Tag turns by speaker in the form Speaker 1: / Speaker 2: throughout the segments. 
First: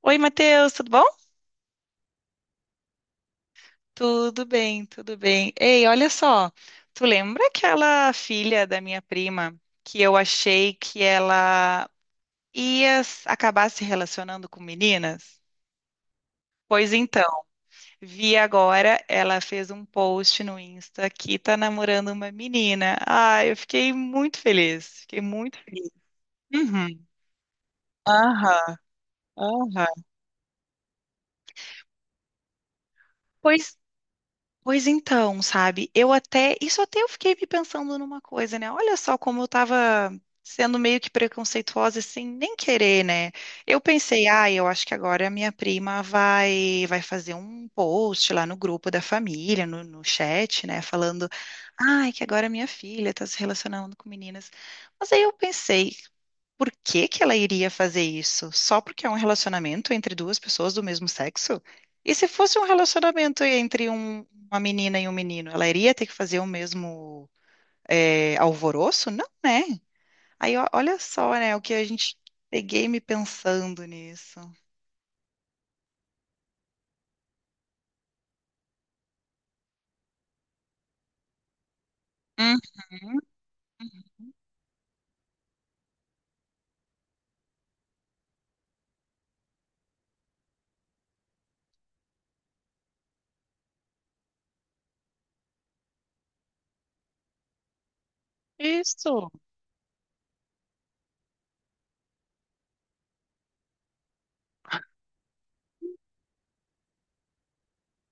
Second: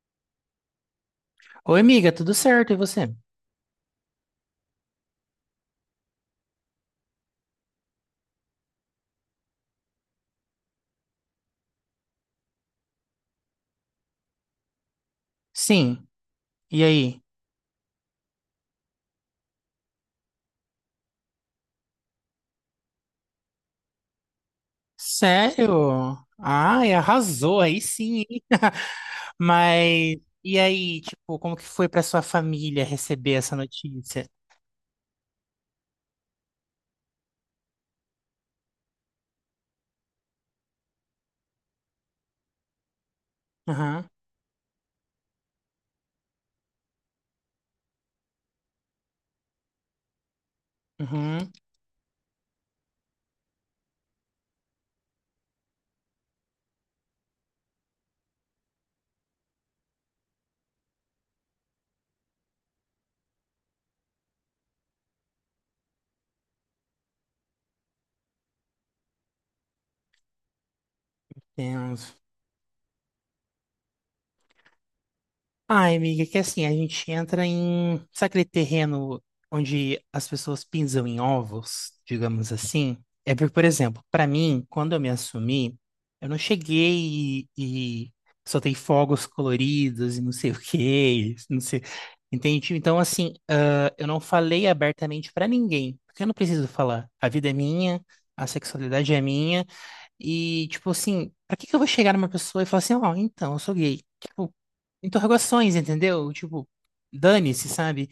Speaker 1: Oi, Matheus, tudo bom?
Speaker 2: Oi, amiga, tudo certo? E você?
Speaker 1: Tudo bem, tudo bem. Ei, olha só, tu lembra aquela filha da minha prima que eu achei que ela ia acabar se relacionando com meninas?
Speaker 2: Sim. E
Speaker 1: Pois
Speaker 2: aí?
Speaker 1: então, vi agora, ela fez um post no Insta que tá namorando uma menina. Ah, eu fiquei muito feliz, fiquei muito feliz.
Speaker 2: Sério? Ai,
Speaker 1: Uhum.
Speaker 2: arrasou aí sim, hein?
Speaker 1: Aham, aham.
Speaker 2: Mas e aí, tipo, como que foi pra sua família receber essa
Speaker 1: Pois
Speaker 2: notícia?
Speaker 1: Pois então, sabe? Eu até, isso até eu fiquei me pensando numa coisa, né? Olha só como eu tava sendo meio que preconceituosa sem nem querer, né? Eu
Speaker 2: Aham,
Speaker 1: pensei, ah, eu acho que agora a minha prima vai fazer um post lá no grupo da família, no chat, né, falando,
Speaker 2: uhum,
Speaker 1: ai, que agora minha filha tá se relacionando com meninas. Mas aí eu pensei, por que que ela iria fazer isso? Só porque é um relacionamento entre duas pessoas do mesmo sexo? E se fosse um relacionamento entre uma menina e um menino, ela iria ter que fazer o mesmo alvoroço? Não, né? Aí ó, olha só, né, o que a
Speaker 2: tenso.
Speaker 1: gente peguei me pensando nisso.
Speaker 2: Ai, amiga, é que assim, a gente entra em, sabe aquele terreno onde as pessoas pisam em ovos, digamos assim?
Speaker 1: Uhum.
Speaker 2: É porque, por exemplo, pra mim, quando eu me assumi, eu não cheguei e soltei fogos coloridos e não sei o quê, e não sei, entende? Então, assim, eu não falei abertamente pra ninguém, porque eu não preciso falar. A vida é minha, a sexualidade é
Speaker 1: Isso.
Speaker 2: minha, e, tipo assim, pra que que eu vou chegar numa pessoa e falar assim, ó, então, eu sou gay? Tipo, interrogações, entendeu? Tipo, dane-se, sabe?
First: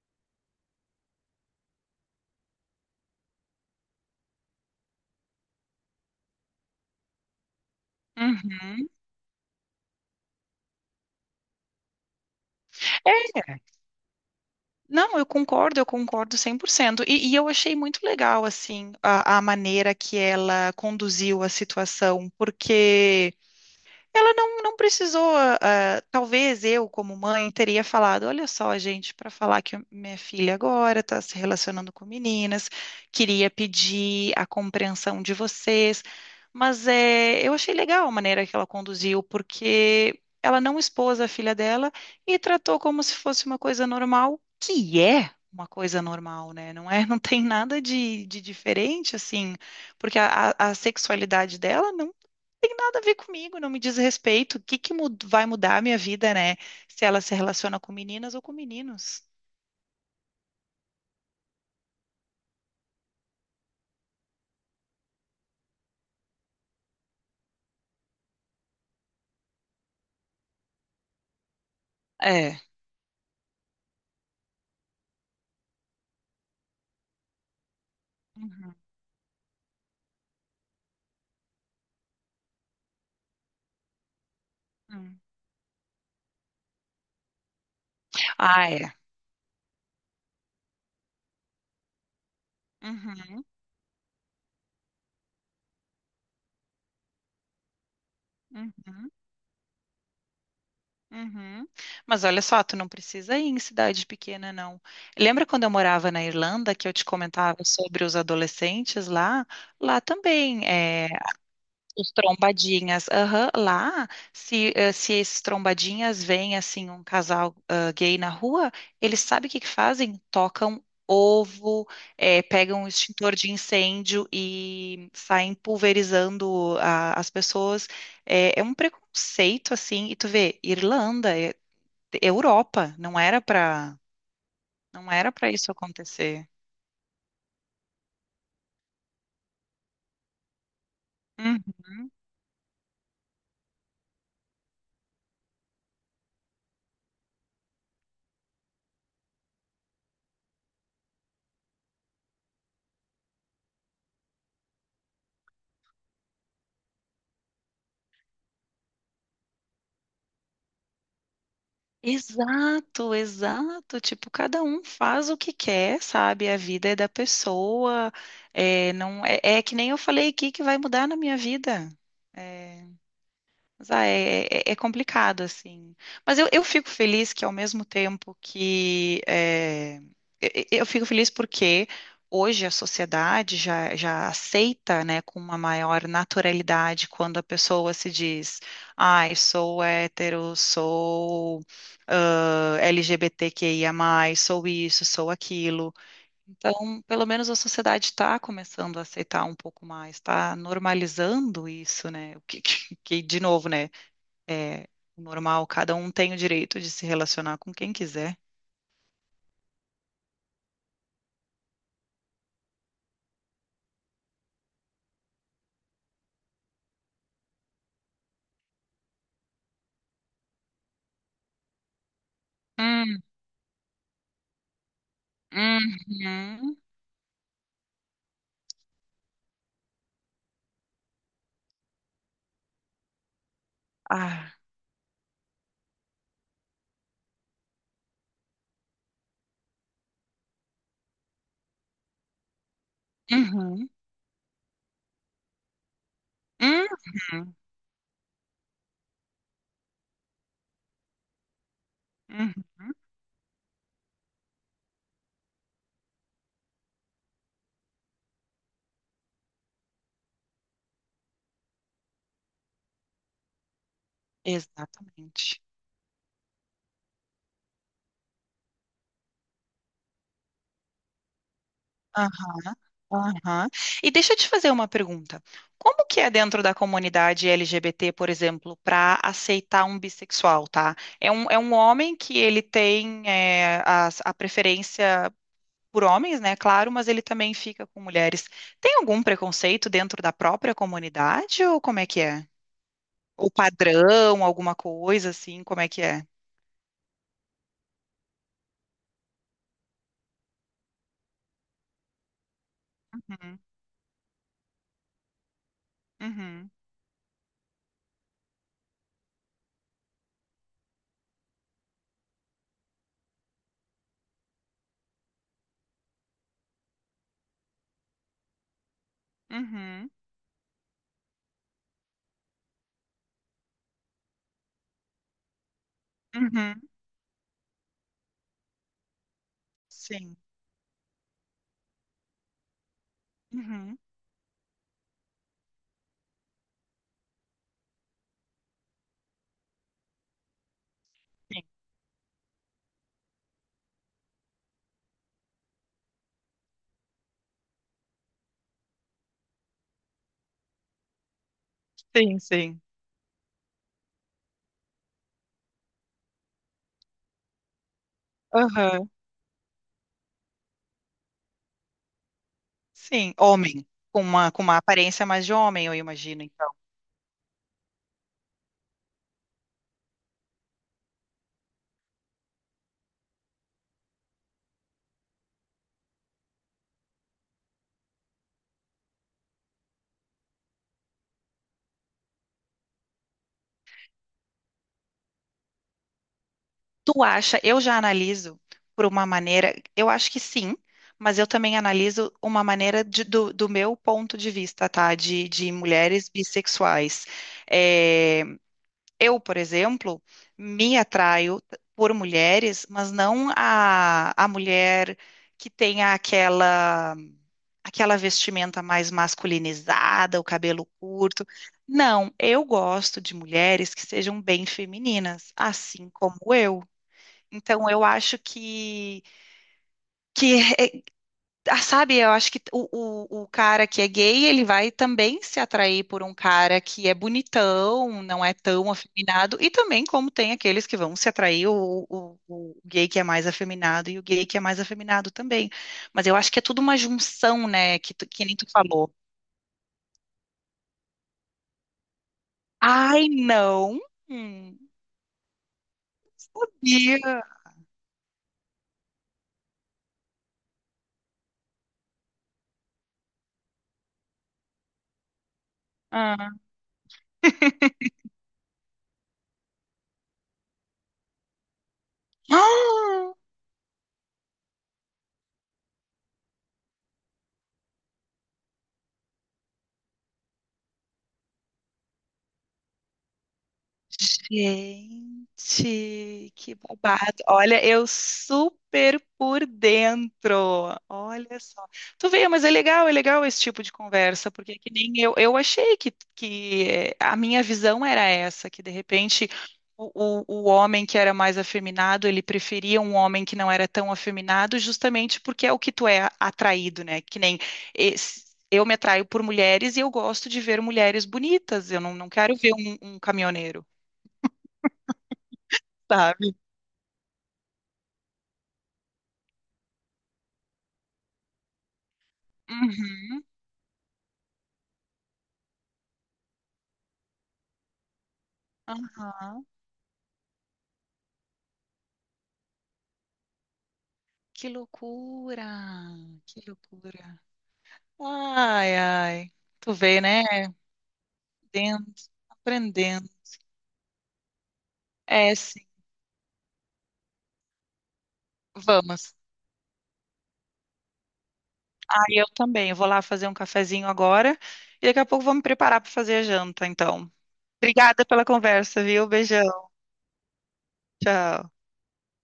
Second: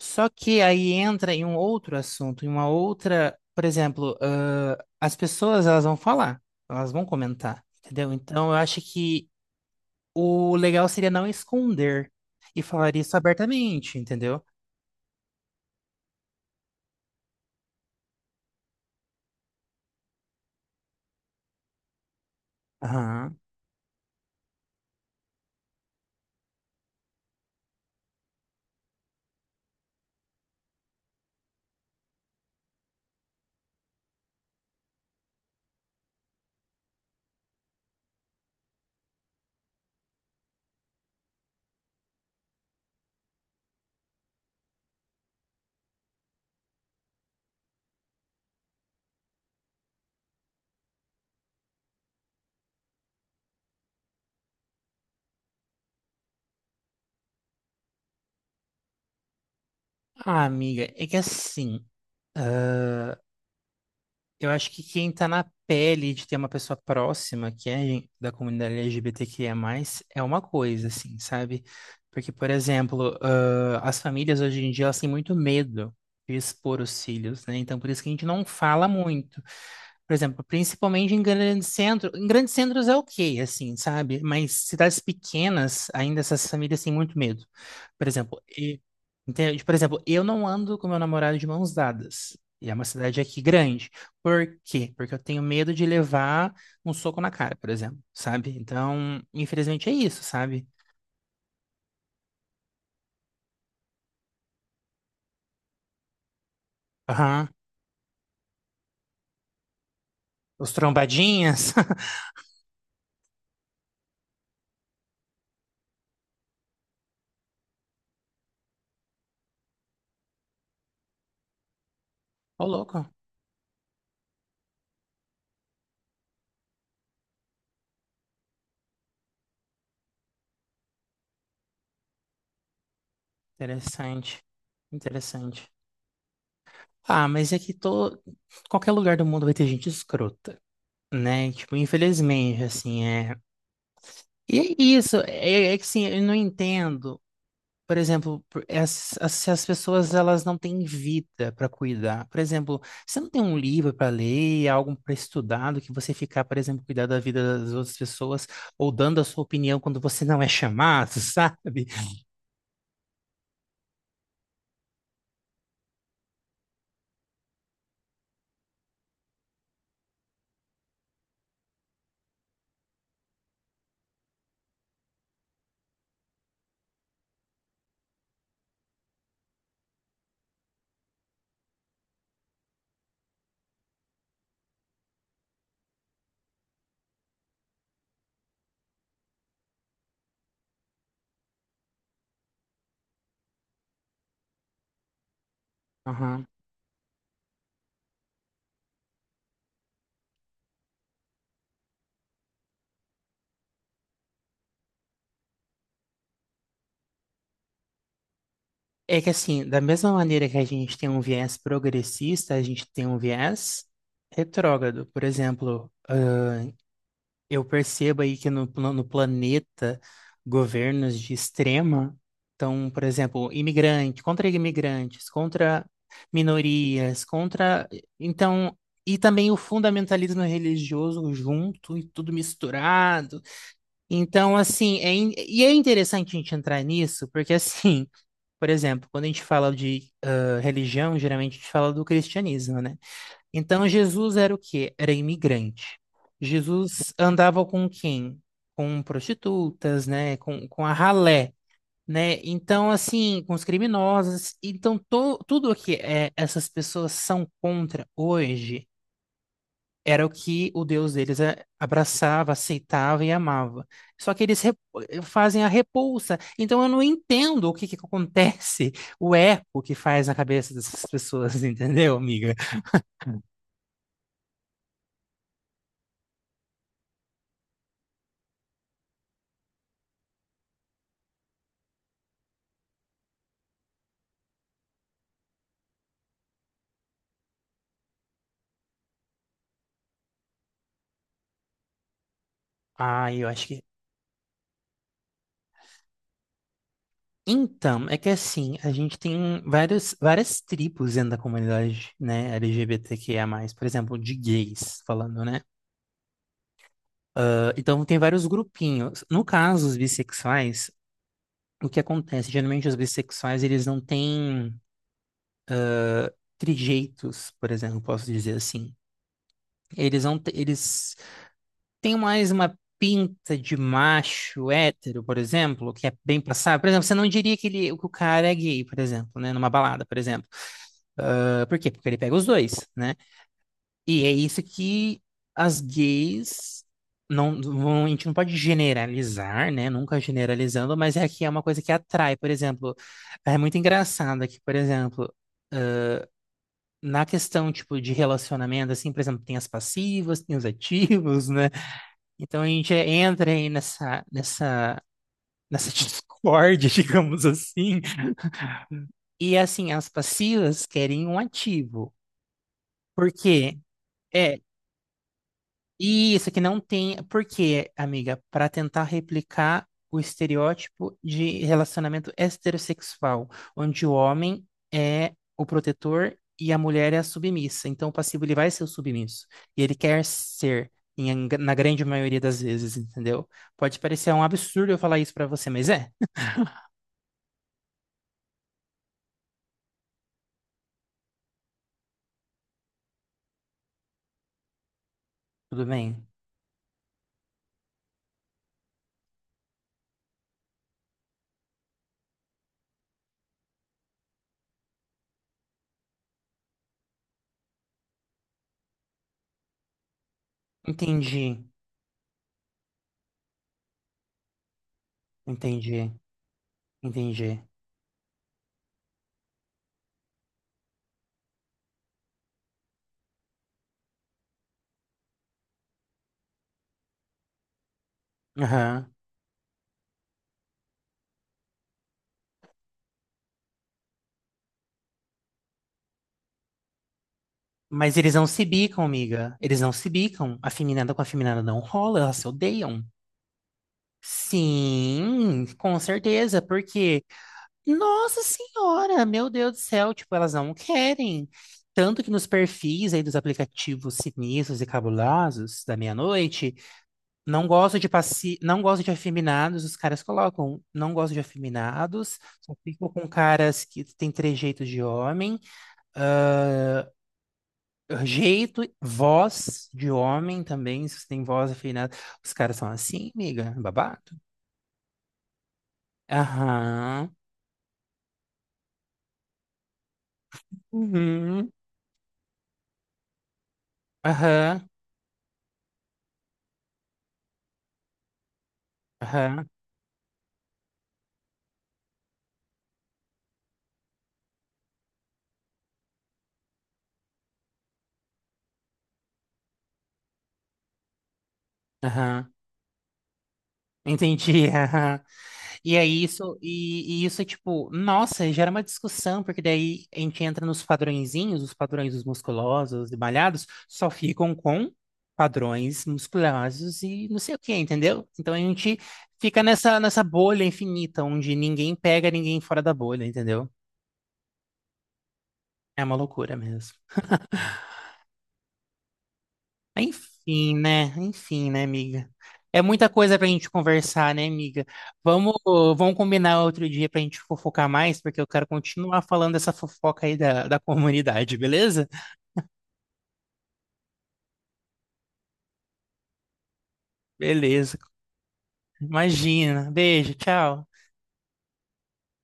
Speaker 2: Só que aí entra em um outro assunto, em uma outra, por exemplo, as pessoas, elas vão falar, elas vão comentar, entendeu? Então, eu acho
Speaker 1: Uhum.
Speaker 2: que o legal seria não esconder e falar isso
Speaker 1: É.
Speaker 2: abertamente, entendeu?
Speaker 1: Não, eu concordo 100%. E eu achei muito legal, assim, a maneira que ela conduziu a situação, porque
Speaker 2: Aham.
Speaker 1: ela não precisou, talvez eu, como mãe, teria falado: olha só, gente, para falar que minha filha agora está se relacionando com meninas, queria pedir a compreensão de vocês. Mas é, eu achei legal a maneira que ela conduziu, porque ela não expôs a filha dela e tratou como se fosse uma coisa normal, que é uma coisa normal, né? Não é, não tem nada de diferente, assim, porque a sexualidade dela não tem nada a ver comigo, não me diz respeito. O que que vai mudar a minha vida, né? Se ela se relaciona com meninas ou com meninos.
Speaker 2: Ah, amiga, é que assim. Eu acho que quem tá na pele de ter uma pessoa próxima que é da comunidade LGBTQIA+, é uma coisa, assim, sabe? Porque, por
Speaker 1: É.
Speaker 2: exemplo, as famílias hoje em dia, elas têm muito medo de expor os filhos, né? Então, por isso que a gente não
Speaker 1: Uhum,
Speaker 2: fala muito. Por exemplo, principalmente em grandes centros. Em grandes centros é ok, assim, sabe? Mas cidades
Speaker 1: uhum.
Speaker 2: pequenas, ainda essas famílias têm muito medo. Por exemplo,
Speaker 1: Ah, é.
Speaker 2: entende? Por exemplo, eu não ando com meu namorado de mãos dadas. E é uma cidade aqui
Speaker 1: Uhum,
Speaker 2: grande. Por quê? Porque eu tenho medo de levar um soco na cara, por exemplo, sabe?
Speaker 1: uhum,
Speaker 2: Então, infelizmente é isso, sabe?
Speaker 1: uhum. Mas olha só, tu não precisa ir em cidade pequena, não. Lembra quando eu morava na Irlanda, que eu te
Speaker 2: Aham.
Speaker 1: comentava sobre os adolescentes lá? Lá também.
Speaker 2: Os trombadinhas.
Speaker 1: Os trombadinhas, aham. Lá, se esses trombadinhas veem, assim, um casal gay na rua, eles sabem o que que fazem? Tocam ovo,
Speaker 2: Ô,
Speaker 1: pegam um
Speaker 2: louco.
Speaker 1: extintor de incêndio e saem pulverizando as pessoas. É um preconceito, assim, e tu vê, Irlanda, Europa,
Speaker 2: Interessante.
Speaker 1: não era para
Speaker 2: Interessante.
Speaker 1: isso acontecer.
Speaker 2: Ah, mas é que tô... qualquer lugar do mundo vai ter gente escrota. Né? Tipo,
Speaker 1: Uhum.
Speaker 2: infelizmente, assim, é. E é isso, é, é que assim, eu não entendo, por exemplo, se as pessoas elas não têm vida para cuidar. Por exemplo, você não tem um livro para ler, algo para estudar, do que você ficar, por exemplo, cuidar da vida das outras pessoas ou dando a sua opinião quando você não é chamado, sabe?
Speaker 1: Exato, exato. Tipo, cada um faz o que quer, sabe? A vida é da pessoa. É, não é, é que nem eu falei aqui que vai mudar na minha vida. É, mas é complicado, assim. Mas eu fico feliz que, ao mesmo tempo que, eu fico feliz porque hoje a sociedade já aceita, né, com uma maior naturalidade quando a pessoa se diz: ai, sou hétero, sou LGBTQIA+, sou isso, sou aquilo.
Speaker 2: Aham.
Speaker 1: Então, pelo menos a sociedade está começando a aceitar um pouco mais, está normalizando isso, né? O que, de novo, né? É normal, cada um tem o direito de se relacionar com quem quiser.
Speaker 2: É que assim, da mesma maneira que a gente tem um viés progressista, a gente tem um viés retrógrado. Por exemplo, eu percebo aí que no planeta, governos de extrema estão, por
Speaker 1: Hum,
Speaker 2: exemplo, imigrante, contra imigrantes, contra
Speaker 1: uhum.
Speaker 2: minorias, contra. Então, e também o fundamentalismo religioso junto e tudo misturado.
Speaker 1: Ah,
Speaker 2: Então, assim, e é interessante a gente entrar nisso, porque, assim, por exemplo, quando a gente fala de religião, geralmente a gente fala do cristianismo, né? Então
Speaker 1: uhum,
Speaker 2: Jesus era o quê? Era imigrante. Jesus
Speaker 1: uhum,
Speaker 2: andava com quem? Com prostitutas, né? Com a ralé, né?
Speaker 1: uhum.
Speaker 2: Então, assim, com os criminosos. Então, tudo o que é, essas pessoas são contra hoje era o que o Deus deles é, abraçava, aceitava e amava. Só que
Speaker 1: Exatamente.
Speaker 2: fazem a repulsa. Então, eu não entendo o que que acontece, o eco que faz na cabeça dessas pessoas, entendeu, amiga?
Speaker 1: Aham, aham. E deixa eu te fazer uma pergunta. Como que é dentro da comunidade LGBT, por exemplo, para aceitar um bissexual, tá? É um homem que ele tem preferência por homens, né? Claro, mas ele também fica com mulheres. Tem algum preconceito dentro da própria comunidade ou como é que é?
Speaker 2: Ah, eu
Speaker 1: Ou
Speaker 2: acho que
Speaker 1: padrão, alguma coisa assim, como é que é?
Speaker 2: então, é que assim, a gente tem vários, várias tribos dentro da comunidade, né, L G B T Q I A
Speaker 1: Uhum,
Speaker 2: mais por exemplo, de gays, falando, né?
Speaker 1: uhum,
Speaker 2: Então, tem vários grupinhos. No caso, os bissexuais, o que acontece? Geralmente, os bissexuais, eles não têm trejeitos, por exemplo, posso dizer assim.
Speaker 1: uhum,
Speaker 2: Eles não, te- eles têm mais uma pinta de macho hétero, por exemplo, que é bem passado.
Speaker 1: uhum,
Speaker 2: Por exemplo, você não diria que, ele, que o cara é gay, por exemplo, né, numa balada, por
Speaker 1: sim,
Speaker 2: exemplo. Por quê? Porque ele pega os dois, né?
Speaker 1: uhum,
Speaker 2: E é isso que as gays a gente não pode generalizar, né? Nunca generalizando, mas é que é uma
Speaker 1: sim,
Speaker 2: coisa que atrai, por exemplo, é muito engraçado que, por exemplo, na questão tipo de relacionamento, assim, por exemplo, tem as passivas, tem os ativos, né?
Speaker 1: sim,
Speaker 2: Então a
Speaker 1: sim,
Speaker 2: gente entra aí nessa discórdia, digamos assim.
Speaker 1: aham,
Speaker 2: E assim, as passivas querem um ativo. Por
Speaker 1: sim,
Speaker 2: quê?
Speaker 1: homem, com uma,
Speaker 2: É,
Speaker 1: com uma aparência mais de homem, eu imagino,
Speaker 2: isso, que
Speaker 1: então.
Speaker 2: não tem. Por quê, amiga? Para tentar replicar o estereótipo de relacionamento heterossexual, onde o homem é o protetor e a mulher é a submissa. Então, o passivo ele vai ser o submisso. E ele quer ser, na grande maioria das vezes, entendeu? Pode parecer um absurdo eu falar isso para você, mas é.
Speaker 1: Tu acha? Eu já analiso por uma maneira, eu acho que sim, mas eu também analiso uma maneira do meu ponto de vista, tá? De
Speaker 2: Tudo bem?
Speaker 1: mulheres bissexuais. É, eu, por exemplo, me atraio por mulheres, mas não a mulher que tenha aquela vestimenta mais masculinizada, o cabelo curto.
Speaker 2: Entendi,
Speaker 1: Não, eu gosto de mulheres que sejam bem femininas, assim
Speaker 2: entendi,
Speaker 1: como eu.
Speaker 2: entendi.
Speaker 1: Então eu acho que sabe, eu acho que o cara que é gay, ele vai também se atrair por um cara que é bonitão, não é tão
Speaker 2: Aham.
Speaker 1: afeminado, e também como tem aqueles que vão se atrair o gay que é mais afeminado e o gay que é mais afeminado também. Mas eu acho que é tudo uma junção, né,
Speaker 2: Mas eles
Speaker 1: que
Speaker 2: não
Speaker 1: nem
Speaker 2: se
Speaker 1: tu
Speaker 2: bicam,
Speaker 1: falou.
Speaker 2: amiga. Eles não se bicam. A feminada com a feminada não rola, elas se odeiam.
Speaker 1: Ai, não! Hum,
Speaker 2: Sim, com certeza, porque,
Speaker 1: sabia!
Speaker 2: nossa senhora, meu Deus do céu, tipo, elas não querem. Tanto que nos perfis aí dos aplicativos sinistros e cabulosos da
Speaker 1: Ah.
Speaker 2: meia-noite, não gosto de não gosto de afeminados, os caras colocam, não gosto de afeminados, só fico com caras que têm trejeitos de homem. Jeito, voz de homem também, se você tem voz afinada. Os caras são assim, amiga, babado.
Speaker 1: Gente, que
Speaker 2: Aham,
Speaker 1: babado. Olha, eu super por dentro. Olha
Speaker 2: uhum,
Speaker 1: só. Tu vê, mas é legal esse tipo de conversa, porque é
Speaker 2: aham,
Speaker 1: que nem eu achei a minha visão era essa, que de repente
Speaker 2: aham,
Speaker 1: o homem que era mais afeminado, ele preferia um homem que não era tão afeminado, justamente porque é o que tu é atraído, né? Que nem eu me atraio por mulheres e eu gosto de ver mulheres bonitas. Eu não
Speaker 2: aham.
Speaker 1: quero ver um caminhoneiro,
Speaker 2: Entendi, aham. E aí
Speaker 1: sabe?
Speaker 2: isso, e isso é tipo, nossa, gera uma discussão, porque daí a gente entra nos padrõezinhos, os padrões dos musculosos, de
Speaker 1: Uhum.
Speaker 2: malhados, só ficam com padrões musculosos e não sei o que, entendeu? Então a gente fica
Speaker 1: Aham.
Speaker 2: nessa bolha infinita, onde ninguém pega ninguém fora da bolha, entendeu?
Speaker 1: Que loucura!
Speaker 2: É uma loucura
Speaker 1: Que
Speaker 2: mesmo.
Speaker 1: loucura! Ai, ai. Tu vê, né?
Speaker 2: Enfim, né? Enfim, né,
Speaker 1: Aprendendo,
Speaker 2: amiga? É muita
Speaker 1: aprendendo.
Speaker 2: coisa pra gente conversar, né, amiga?
Speaker 1: É,
Speaker 2: Vamos,
Speaker 1: sim.
Speaker 2: vamos combinar outro dia pra gente fofocar mais, porque eu quero continuar
Speaker 1: Vamos.
Speaker 2: falando dessa fofoca aí da comunidade, beleza?
Speaker 1: Ah, eu também. Eu vou lá fazer um cafezinho agora e daqui a pouco vou me preparar para fazer a janta, então.
Speaker 2: Beleza.
Speaker 1: Obrigada pela conversa, viu? Beijão.
Speaker 2: Imagina. Beijo, tchau.
Speaker 1: Tchau.